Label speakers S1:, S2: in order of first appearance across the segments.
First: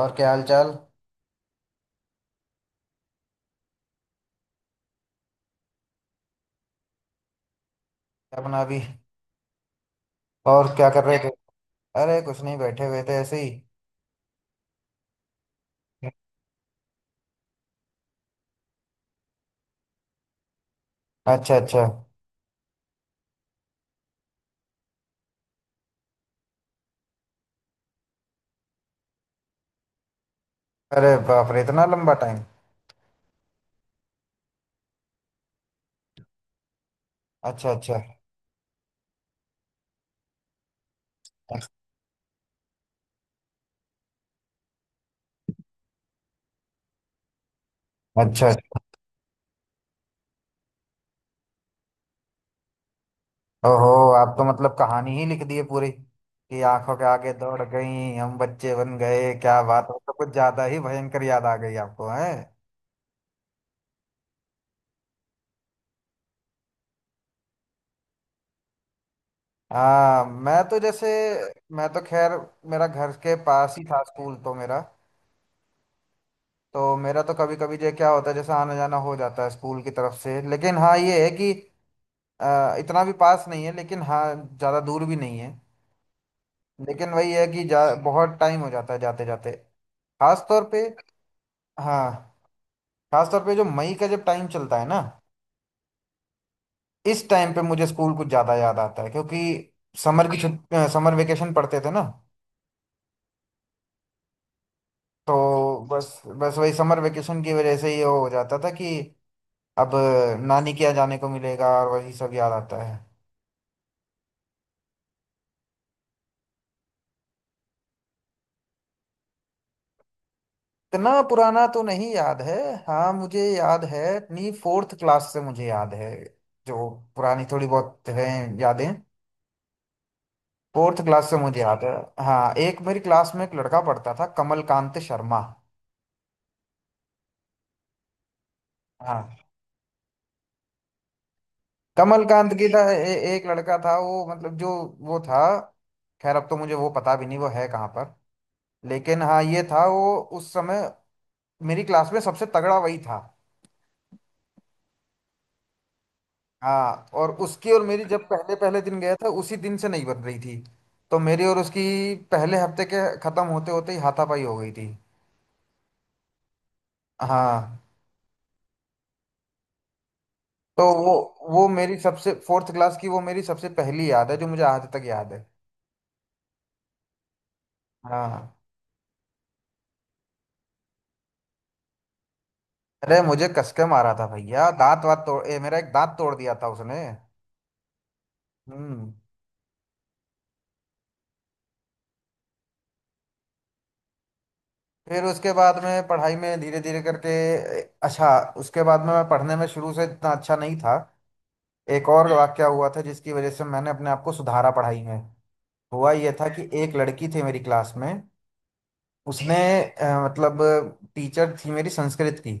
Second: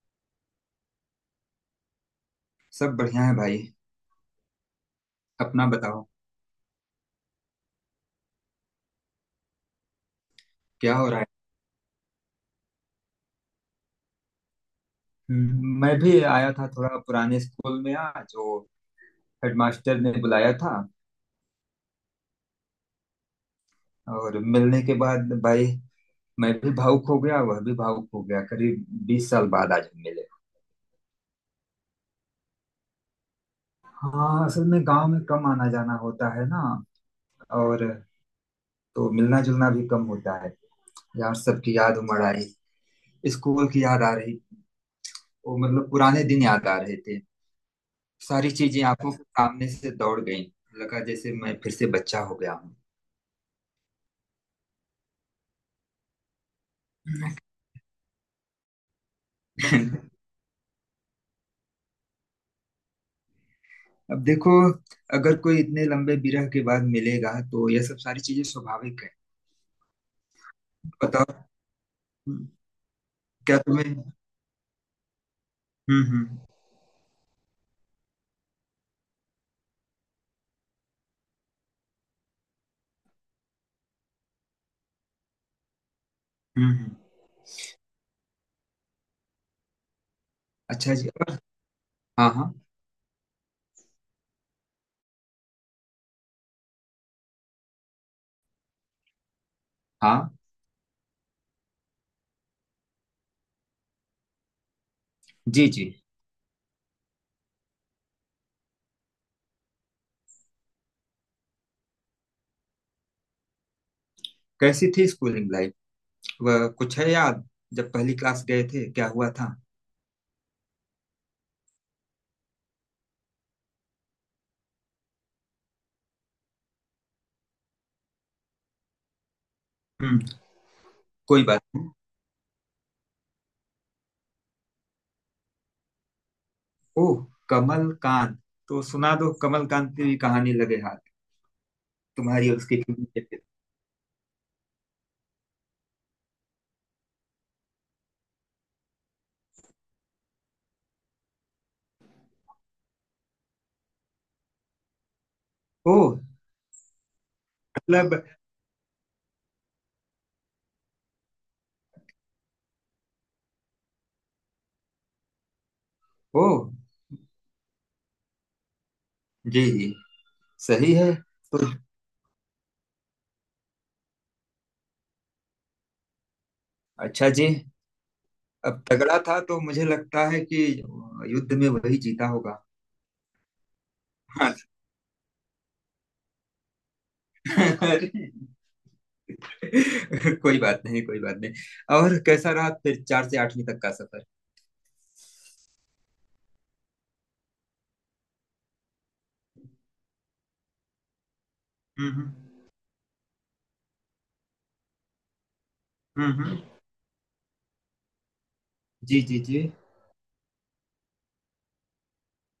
S1: और क्या हाल चाल?
S2: सब बढ़िया है भाई। अपना बताओ।
S1: क्या बना अभी? और क्या
S2: क्या
S1: कर
S2: हो
S1: रहे
S2: रहा है?
S1: थे? अरे कुछ नहीं, बैठे हुए थे ऐसे ही।
S2: मैं भी आया था थोड़ा पुराने स्कूल में आज। वो हेडमास्टर ने बुलाया था।
S1: अच्छा अच्छा।
S2: और मिलने के बाद भाई मैं भी भावुक हो गया, वह भी भावुक हो गया। करीब 20 साल बाद आज हम मिले।
S1: अरे बाप रे, इतना लंबा टाइम।
S2: हाँ असल में गांव में कम आना जाना होता है ना।
S1: अच्छा
S2: और
S1: अच्छा।
S2: तो मिलना जुलना भी कम होता है। यार सबकी याद उमड़ आई। स्कूल की याद आ रही। वो मतलब पुराने दिन याद आ रहे थे।
S1: अच्छा
S2: सारी
S1: अच्छा।
S2: चीजें आंखों के सामने से दौड़ गई। लगा जैसे मैं फिर से बच्चा हो गया हूँ।
S1: ओहो। आप तो मतलब कहानी ही लिख दी है पूरी कि आंखों के आगे दौड़ गई, हम बच्चे बन गए, क्या बात है! तो कुछ ज्यादा ही भयंकर याद आ गई आपको है?
S2: अब देखो, अगर कोई इतने लंबे विरह के बाद मिलेगा तो यह सब सारी चीजें स्वाभाविक है।
S1: हाँ, मैं तो जैसे
S2: बताओ।
S1: मैं तो खैर,
S2: हम्म,
S1: मेरा घर के
S2: क्या
S1: पास ही
S2: तुम्हें।
S1: था
S2: हम्म।
S1: स्कूल। तो मेरा
S2: हम्म।
S1: तो मेरा तो कभी कभी जो क्या होता है जैसे आना जाना हो जाता है स्कूल की तरफ से, लेकिन हाँ ये है कि इतना भी पास नहीं है, लेकिन हाँ ज़्यादा दूर भी नहीं है।
S2: हम्म। हम्म।
S1: लेकिन वही है कि बहुत टाइम हो जाता है जाते जाते। खास तौर पे।
S2: अच्छा जी। हाँ
S1: हाँ।
S2: हाँ।
S1: खास तौर पे जो मई का जब टाइम चलता है ना, इस टाइम पे मुझे स्कूल कुछ ज़्यादा याद आता है, क्योंकि समर
S2: हाँ।
S1: की छुट्टी, समर वेकेशन पढ़ते थे ना।
S2: जी
S1: तो
S2: जी।
S1: बस बस वही समर वेकेशन की वजह से ये हो जाता था कि अब नानी के यहाँ जाने को मिलेगा, और वही सब याद आता है।
S2: कैसी थी स्कूलिंग लाइफ? वह कुछ है याद? जब पहली क्लास गए थे क्या हुआ था?
S1: इतना पुराना तो नहीं याद है। हाँ, मुझे याद है, अपनी फोर्थ क्लास से मुझे याद है जो पुरानी थोड़ी बहुत है, यादें।
S2: हम्म।
S1: फोर्थ क्लास से
S2: कोई
S1: मुझे
S2: बात
S1: याद
S2: नहीं।
S1: है। हाँ, एक मेरी क्लास में एक लड़का पढ़ता था, कमलकांत शर्मा।
S2: ओह कमल कांत। तो सुना दो
S1: हाँ,
S2: कमल कांत की भी कहानी लगे हाथ। तुम्हारी
S1: कमलकांत
S2: और
S1: की
S2: उसकी
S1: था
S2: फिल्म के फिर।
S1: एक लड़का था वो मतलब जो वो था, खैर अब तो मुझे वो पता भी नहीं वो है कहाँ पर, लेकिन हाँ ये था वो उस समय मेरी क्लास में सबसे तगड़ा वही था।
S2: ओह
S1: हाँ, और उसकी और मेरी
S2: मतलब।
S1: जब पहले पहले दिन गया था उसी दिन से नहीं बन रही थी। तो मेरी और उसकी पहले हफ्ते के खत्म होते होते ही हाथापाई हो गई थी।
S2: ओह।
S1: हाँ।
S2: जी जी।
S1: तो
S2: सही है।
S1: वो
S2: तो
S1: वो मेरी सबसे फोर्थ क्लास की वो मेरी सबसे पहली याद है जो मुझे आज तक याद है।
S2: अच्छा जी।
S1: हाँ।
S2: अब तगड़ा था तो मुझे लगता है कि युद्ध में वही जीता होगा।
S1: अरे मुझे कसके मारा था
S2: हाँ।
S1: भैया, दांत वात तोड़ मेरा एक दांत तोड़ दिया था उसने। हम्म।
S2: कोई बात नहीं कोई बात नहीं। और कैसा रहा फिर चार से आठवीं तक का सफर?
S1: फिर उसके बाद में पढ़ाई में धीरे धीरे करके अच्छा, उसके बाद में मैं पढ़ने में शुरू से इतना अच्छा नहीं था। एक और
S2: हम्म।
S1: वाक्या हुआ था जिसकी वजह से मैंने अपने आप को सुधारा पढ़ाई में। हुआ यह था
S2: हम्म।
S1: कि एक लड़की थी मेरी क्लास में।
S2: जी जी
S1: उसने
S2: जी।
S1: मतलब टीचर थी मेरी संस्कृत की।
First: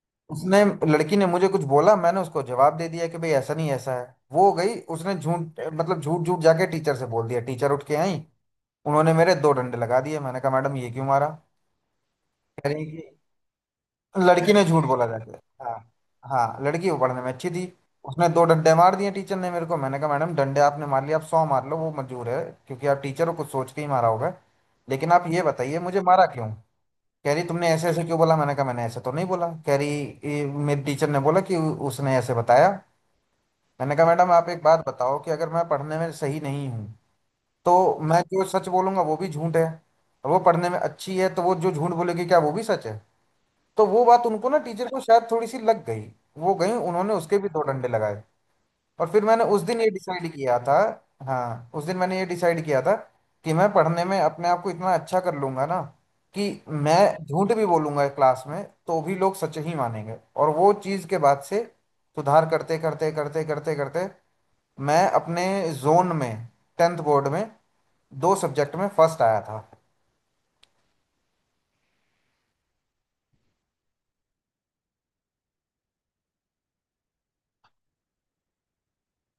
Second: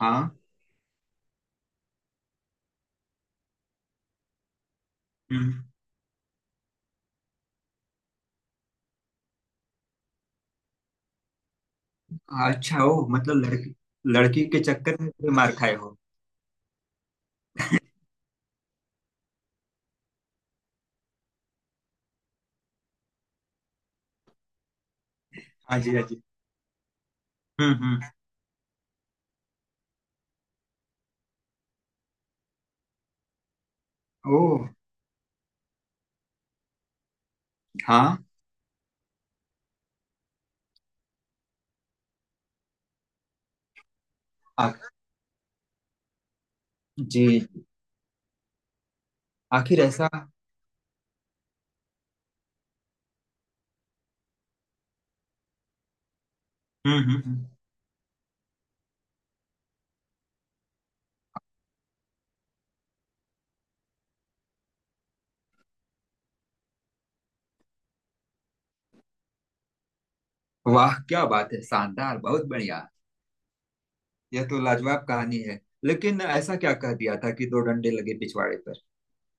S2: हाँ।
S1: उसने, लड़की ने मुझे कुछ बोला, मैंने उसको जवाब दे दिया कि भाई ऐसा नहीं ऐसा है। वो हो गई, उसने झूठ
S2: हम्म।
S1: मतलब झूठ झूठ जाके टीचर से बोल दिया। टीचर उठ के आई, उन्होंने मेरे दो डंडे लगा दिए। मैंने कहा, मैडम ये क्यों मारा? कह
S2: अच्छा
S1: रही कि
S2: हो मतलब लड़की, लड़की
S1: लड़की
S2: के
S1: ने झूठ
S2: चक्कर
S1: बोला
S2: में
S1: जाके।
S2: भी मार खाए
S1: हाँ।
S2: हो?
S1: हाँ, लड़की वो पढ़ने में अच्छी थी। उसने दो डंडे मार दिए टीचर ने मेरे को। मैंने कहा, मैडम डंडे आपने मार लिए, आप सौ मार लो वो मंजूर है, क्योंकि आप टीचर हो कुछ सोच के ही मारा होगा। लेकिन आप ये बताइए
S2: हाँ जी
S1: मुझे
S2: हाँ जी।
S1: मारा क्यों? कह रही, तुमने ऐसे
S2: हम्म।
S1: ऐसे क्यों बोला। मैंने कहा, मैंने ऐसे तो नहीं बोला। कह रही, ये मेरे टीचर ने बोला कि उसने ऐसे बताया। मैंने कहा, मैडम
S2: ओ।
S1: आप एक बात बताओ कि अगर मैं पढ़ने में सही नहीं हूँ तो मैं
S2: हाँ।
S1: जो सच बोलूंगा वो भी झूठ है, और वो पढ़ने में अच्छी है तो वो जो झूठ बोलेगी क्या वो भी सच है? तो वो बात उनको ना,
S2: आ,
S1: टीचर को शायद थोड़ी सी लग गई। वो गई उन्होंने उसके
S2: जी।
S1: भी दो डंडे लगाए। और फिर मैंने उस दिन
S2: आखिर
S1: ये
S2: ऐसा।
S1: डिसाइड किया था। हाँ उस दिन मैंने ये डिसाइड किया था कि मैं पढ़ने में अपने आप को इतना अच्छा कर लूंगा ना कि मैं
S2: हम्म।
S1: झूठ भी बोलूंगा क्लास में तो भी लोग सच ही मानेंगे। और वो चीज़ के बाद से सुधार करते करते करते करते करते मैं अपने जोन में टेंथ बोर्ड में दो सब्जेक्ट में फर्स्ट आया था।
S2: वाह क्या बात है, शानदार, बहुत बढ़िया। यह तो लाजवाब कहानी है। लेकिन ऐसा क्या कह दिया था कि दो डंडे लगे पिछवाड़े पर?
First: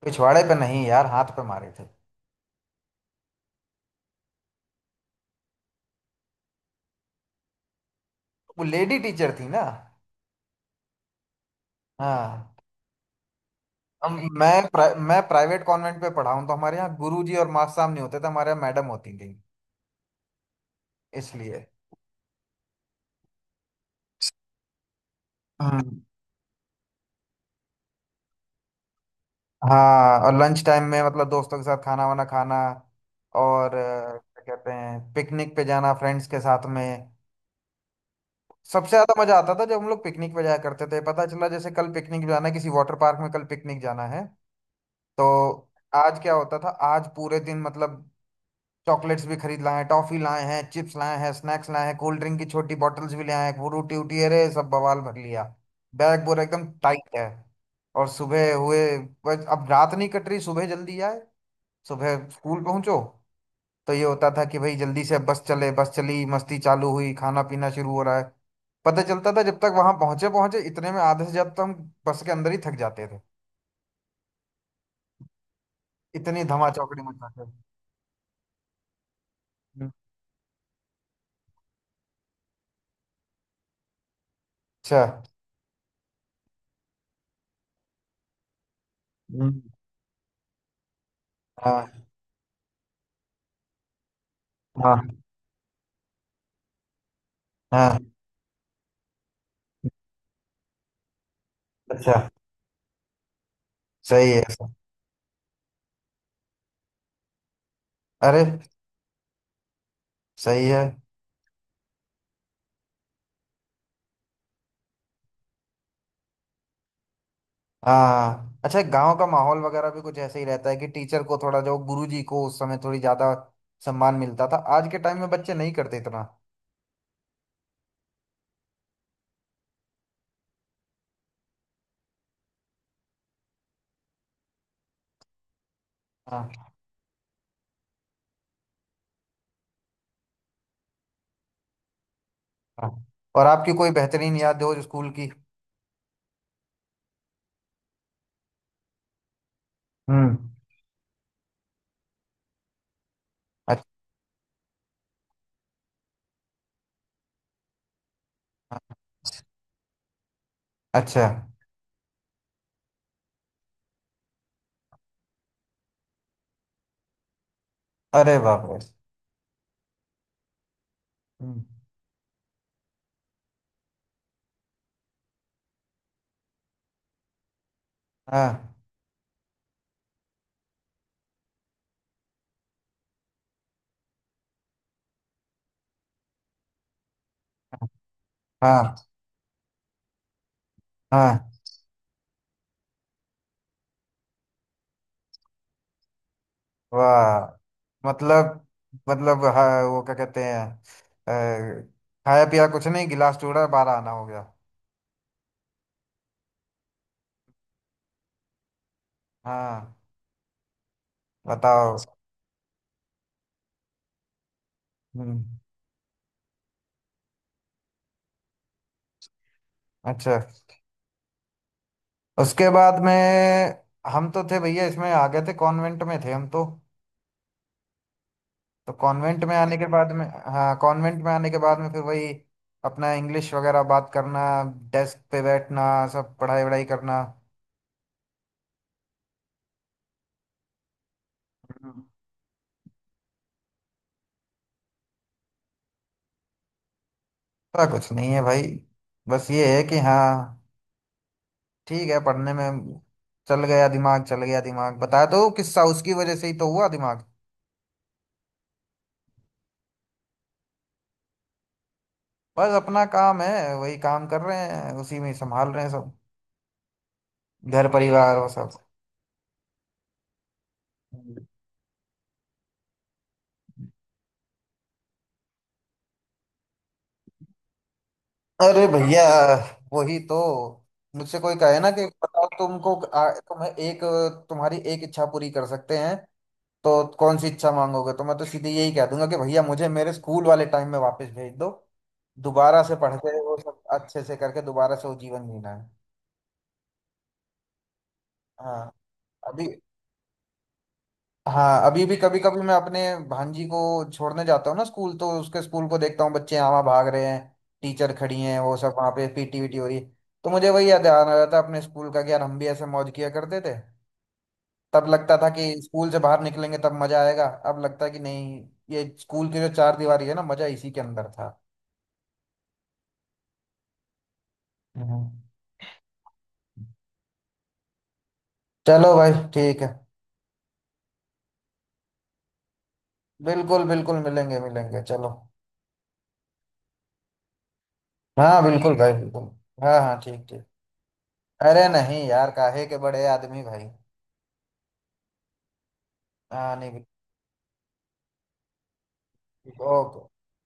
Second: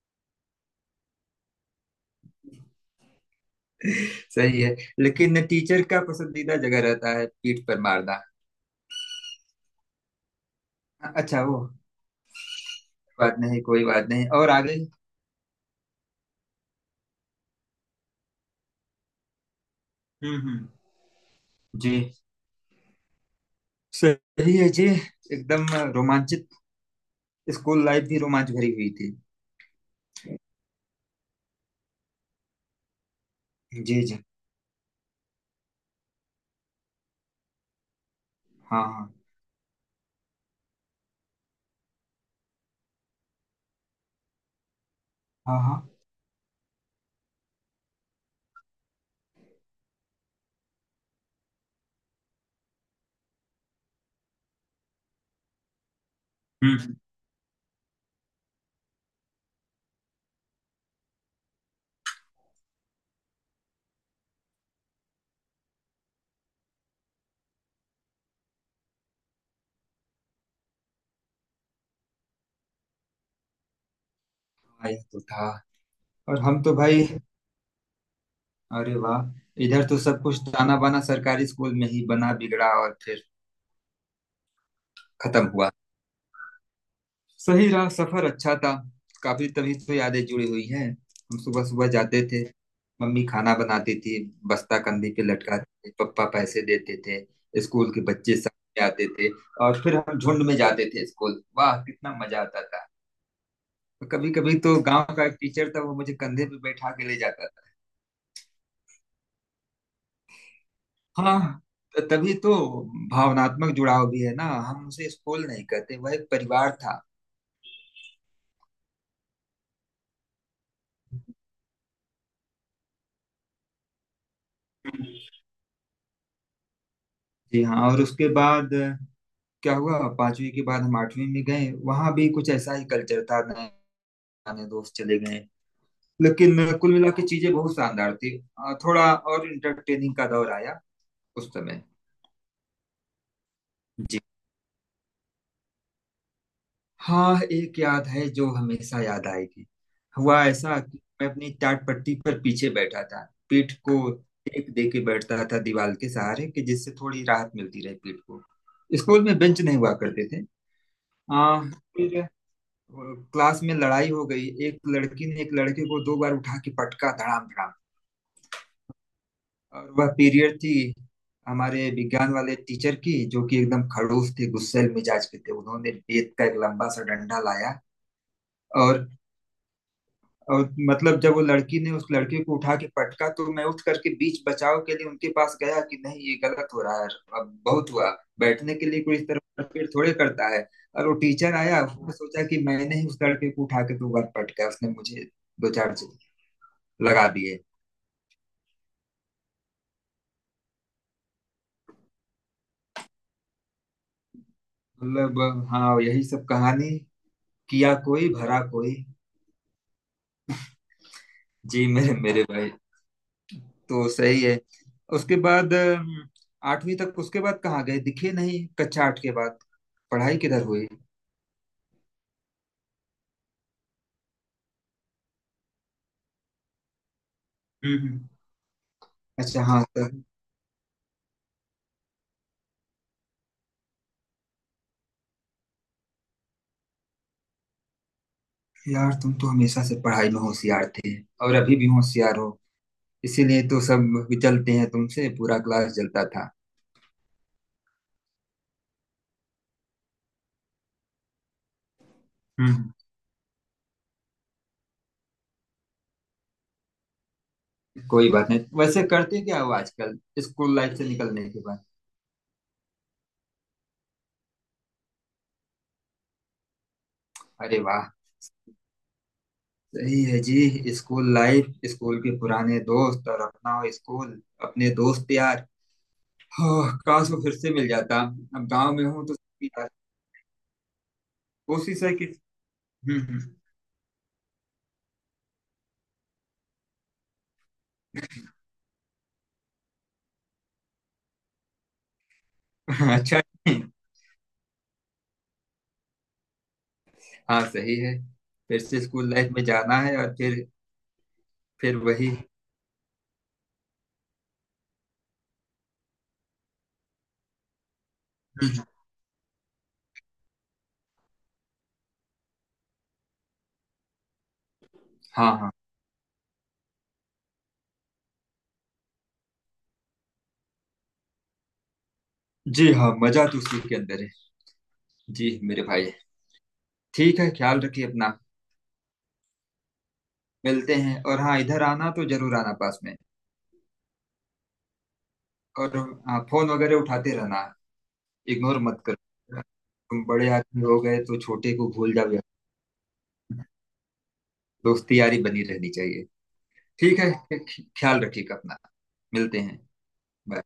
S1: पिछवाड़े पे नहीं यार, हाथ पे मारे थे।
S2: सही है। लेकिन टीचर का पसंदीदा जगह रहता है पीठ पर मारना।
S1: वो लेडी टीचर थी ना।
S2: अच्छा वो।
S1: हाँ।
S2: बात नहीं, कोई बात
S1: हम।
S2: नहीं। और आगे?
S1: मैं प्राइवेट कॉन्वेंट पे पढ़ा हूँ तो हमारे यहाँ गुरुजी और मास्टर साहब नहीं होते थे, हमारे यहाँ मैडम होती थी।
S2: हम्म।
S1: इसलिए।
S2: जी। सही है जी। एकदम
S1: हाँ।
S2: रोमांचित। स्कूल लाइफ भी रोमांच भरी हुई थी।
S1: हाँ और लंच टाइम में मतलब दोस्तों के साथ खाना वाना खाना, और
S2: जी जी।
S1: क्या कहते हैं पिकनिक पे जाना फ्रेंड्स के साथ में।
S2: हाँ
S1: सबसे ज्यादा
S2: हाँ।
S1: मजा आता था जब हम लोग पिकनिक पे जाया करते थे। पता चला जैसे कल पिकनिक जाना है किसी वाटर पार्क में, कल पिकनिक जाना है। तो
S2: हाँ हाँ।
S1: आज क्या होता था, आज पूरे दिन मतलब चॉकलेट्स भी खरीद लाए हैं, टॉफी लाए हैं, चिप्स लाए हैं, स्नैक्स लाए हैं, कोल्ड ड्रिंक की छोटी बॉटल्स भी ले आए हैं, वो रोटी वोटी अरे सब बवाल भर लिया। बैग पूरा एकदम
S2: हम्म।
S1: टाइट है। और सुबह हुए, बस अब रात नहीं कट रही, सुबह जल्दी आए सुबह स्कूल पहुंचो। तो ये होता था कि भाई जल्दी से अब बस चले बस चली मस्ती चालू हुई खाना पीना शुरू हो रहा है। पता चलता था जब तक वहां पहुंचे पहुंचे इतने में आधे से जब तक हम बस के अंदर ही थक जाते थे,
S2: आया तो था। और
S1: इतनी
S2: हम
S1: धमा
S2: तो
S1: चौकड़ी
S2: भाई,
S1: मचाते थे।
S2: अरे वाह, इधर तो सब कुछ ताना बाना सरकारी स्कूल में ही बना बिगड़ा। और फिर
S1: अच्छा।
S2: खत्म हुआ। सही रहा सफर, अच्छा था। काफी,
S1: हम्म।
S2: तभी तो यादें जुड़ी हुई हैं। हम सुबह सुबह
S1: हाँ
S2: जाते थे। मम्मी खाना बनाती थी। बस्ता कंधे
S1: हाँ
S2: पे लटकाते थे, पप्पा पैसे देते थे। स्कूल
S1: हाँ।
S2: के बच्चे साथ में आते थे। और फिर हम झुंड में जाते थे स्कूल। वाह
S1: अच्छा,
S2: कितना मजा आता था। कभी
S1: सही है
S2: कभी
S1: सर।
S2: तो गांव का एक टीचर था वो मुझे कंधे पे बैठा के ले जाता था।
S1: अरे सही है।
S2: हाँ। तभी तो भावनात्मक जुड़ाव भी है ना। हम उसे स्कूल नहीं कहते, वह एक परिवार था।
S1: हाँ, अच्छा गांव का माहौल वगैरह भी कुछ ऐसे ही रहता है कि टीचर को थोड़ा, जो गुरु जी को उस समय थोड़ी ज्यादा सम्मान मिलता था, आज के टाइम में बच्चे नहीं करते इतना।
S2: जी हाँ। और उसके बाद क्या हुआ, पांचवी के बाद हम आठवीं में गए, वहां भी कुछ ऐसा ही कल्चर था। नए पुराने दोस्त चले गए।
S1: हाँ।
S2: लेकिन कुल मिला के चीजें बहुत शानदार थी। थोड़ा और इंटरटेनिंग का दौर आया उस समय।
S1: हाँ और आपकी कोई
S2: जी
S1: बेहतरीन याद हो स्कूल की?
S2: हाँ। एक याद है जो हमेशा याद आएगी।
S1: हम्म।
S2: हुआ ऐसा कि मैं अपनी टाट पट्टी पर पीछे बैठा था। पीठ
S1: अच्छा।
S2: को टेक दे के बैठता था दीवार के सहारे कि जिससे थोड़ी राहत मिलती रहे पीठ को। स्कूल में बेंच नहीं हुआ करते थे।
S1: अच्छा।
S2: आ, वो क्लास में लड़ाई हो गई। एक लड़की ने एक लड़के को दो बार उठा के पटका, धड़ाम धड़ाम।
S1: अरे बाप रे।
S2: और वह पीरियड थी
S1: हम्म।
S2: हमारे विज्ञान वाले टीचर की, जो कि एकदम खड़ूस थे, गुस्सैल मिजाज के थे। उन्होंने रेत का एक लंबा सा डंडा लाया।
S1: हाँ
S2: और और मतलब जब वो लड़की ने उस लड़के को उठा के पटका तो मैं उठ करके बीच बचाव के लिए उनके पास गया कि नहीं ये गलत हो रहा है, अब बहुत हुआ। बैठने के
S1: हाँ
S2: लिए कोई इस तरह मारपीट थोड़े करता है। और वो
S1: हाँ।
S2: टीचर आया, उसने सोचा कि मैंने ही उस लड़के को उठा के दो बार पटका। उसने मुझे दो चार लगा
S1: वाह
S2: दिए।
S1: मतलब, मतलब हाँ वो क्या कहते हैं अ, खाया पिया कुछ नहीं गिलास टूटा बारह आना हो गया।
S2: मतलब हाँ यही सब कहानी। किया कोई भरा कोई।
S1: हाँ।
S2: जी
S1: बताओ।
S2: मेरे मेरे भाई। तो सही है। उसके
S1: हम्म।
S2: बाद आठवीं तक। उसके बाद कहाँ गए, दिखे नहीं कक्षा आठ के बाद?
S1: अच्छा,
S2: पढ़ाई किधर हुई?
S1: उसके बाद में हम तो थे भैया इसमें आ गए थे, कॉन्वेंट में थे हम तो।
S2: हम्म हम्म।
S1: तो कॉन्वेंट में
S2: अच्छा
S1: आने
S2: हाँ
S1: के बाद
S2: सर।
S1: में, हाँ कॉन्वेंट में आने के बाद में फिर वही अपना इंग्लिश वगैरह बात करना, डेस्क पे बैठना, सब पढ़ाई वढ़ाई करना।
S2: यार तुम तो हमेशा से पढ़ाई में होशियार थे, और अभी भी
S1: हम्म।
S2: होशियार हो। इसीलिए तो सब जलते हैं तुमसे, पूरा क्लास जलता था।
S1: ऐसा कुछ नहीं है भाई, बस ये है कि हाँ ठीक है पढ़ने
S2: हम्म।
S1: में चल गया दिमाग, चल गया दिमाग, बताया तो किस्सा उसकी वजह से ही तो हुआ दिमाग।
S2: कोई बात नहीं। वैसे करते क्या हो आजकल स्कूल लाइफ से निकलने के बाद?
S1: बस अपना काम है वही काम कर रहे हैं उसी में, संभाल रहे हैं सब,
S2: अरे
S1: घर
S2: वाह।
S1: परिवार वो सब।
S2: सही है जी। स्कूल लाइफ, स्कूल के पुराने दोस्त और अपना स्कूल, अपने दोस्त यार। हाँ, काश वो फिर से मिल जाता। अब
S1: अरे
S2: गांव में
S1: भैया
S2: हूँ तो यार।
S1: वही तो। मुझसे कोई कहे ना
S2: कोशिश
S1: कि
S2: है कि।
S1: बताओ तुमको
S2: हम्म।
S1: तुम्हें एक तुम्हारी एक इच्छा पूरी कर सकते हैं तो कौन सी इच्छा मांगोगे, तो मैं तो सीधे यही कह दूंगा कि भैया मुझे मेरे स्कूल वाले टाइम में वापस भेज दो, दोबारा से पढ़ के
S2: अच्छा
S1: वो सब
S2: नहीं।
S1: अच्छे से करके दोबारा से वो जीवन जीना है।
S2: हाँ सही है। फिर
S1: हाँ
S2: से स्कूल लाइफ में
S1: अभी।
S2: जाना है और
S1: हाँ
S2: फिर
S1: अभी भी
S2: वही।
S1: कभी
S2: हम्म।
S1: कभी मैं अपने भांजी को छोड़ने जाता हूँ ना स्कूल, तो उसके स्कूल को देखता हूँ, बच्चे यहाँ वहाँ भाग रहे हैं, टीचर खड़ी हैं वो
S2: हम्म।
S1: सब वहाँ पे पीटी वीटी हो रही है। तो मुझे वही याद आ रहा था अपने स्कूल का कि यार हम भी ऐसे मौज किया करते थे। तब लगता था
S2: हाँ
S1: कि
S2: हाँ।
S1: स्कूल से बाहर निकलेंगे तब मजा आएगा, अब लगता है कि नहीं, ये स्कूल की जो चार दीवारी है ना मजा इसी के अंदर था।
S2: जी हाँ, मजा तो उसी के अंदर है।
S1: हम्म।
S2: जी मेरे भाई। ठीक है, ख्याल रखिए अपना।
S1: चलो भाई ठीक है,
S2: मिलते हैं। और हाँ इधर आना तो जरूर आना, पास में।
S1: बिल्कुल बिल्कुल मिलेंगे मिलेंगे चलो।
S2: और हाँ, फोन वगैरह उठाते रहना,
S1: हाँ
S2: इग्नोर
S1: बिल्कुल
S2: मत
S1: भाई बिल्कुल।
S2: करो।
S1: हाँ हाँ
S2: तुम
S1: ठीक
S2: बड़े
S1: ठीक।
S2: आदमी हो गए तो छोटे
S1: अरे
S2: को भूल
S1: नहीं
S2: जाओ यार।
S1: यार काहे के बड़े आदमी भाई।
S2: दोस्ती यारी बनी रहनी चाहिए।
S1: हाँ नहीं।
S2: ठीक है, ख्याल रखिएगा अपना। मिलते
S1: कि
S2: हैं।
S1: वो ओो
S2: बाय।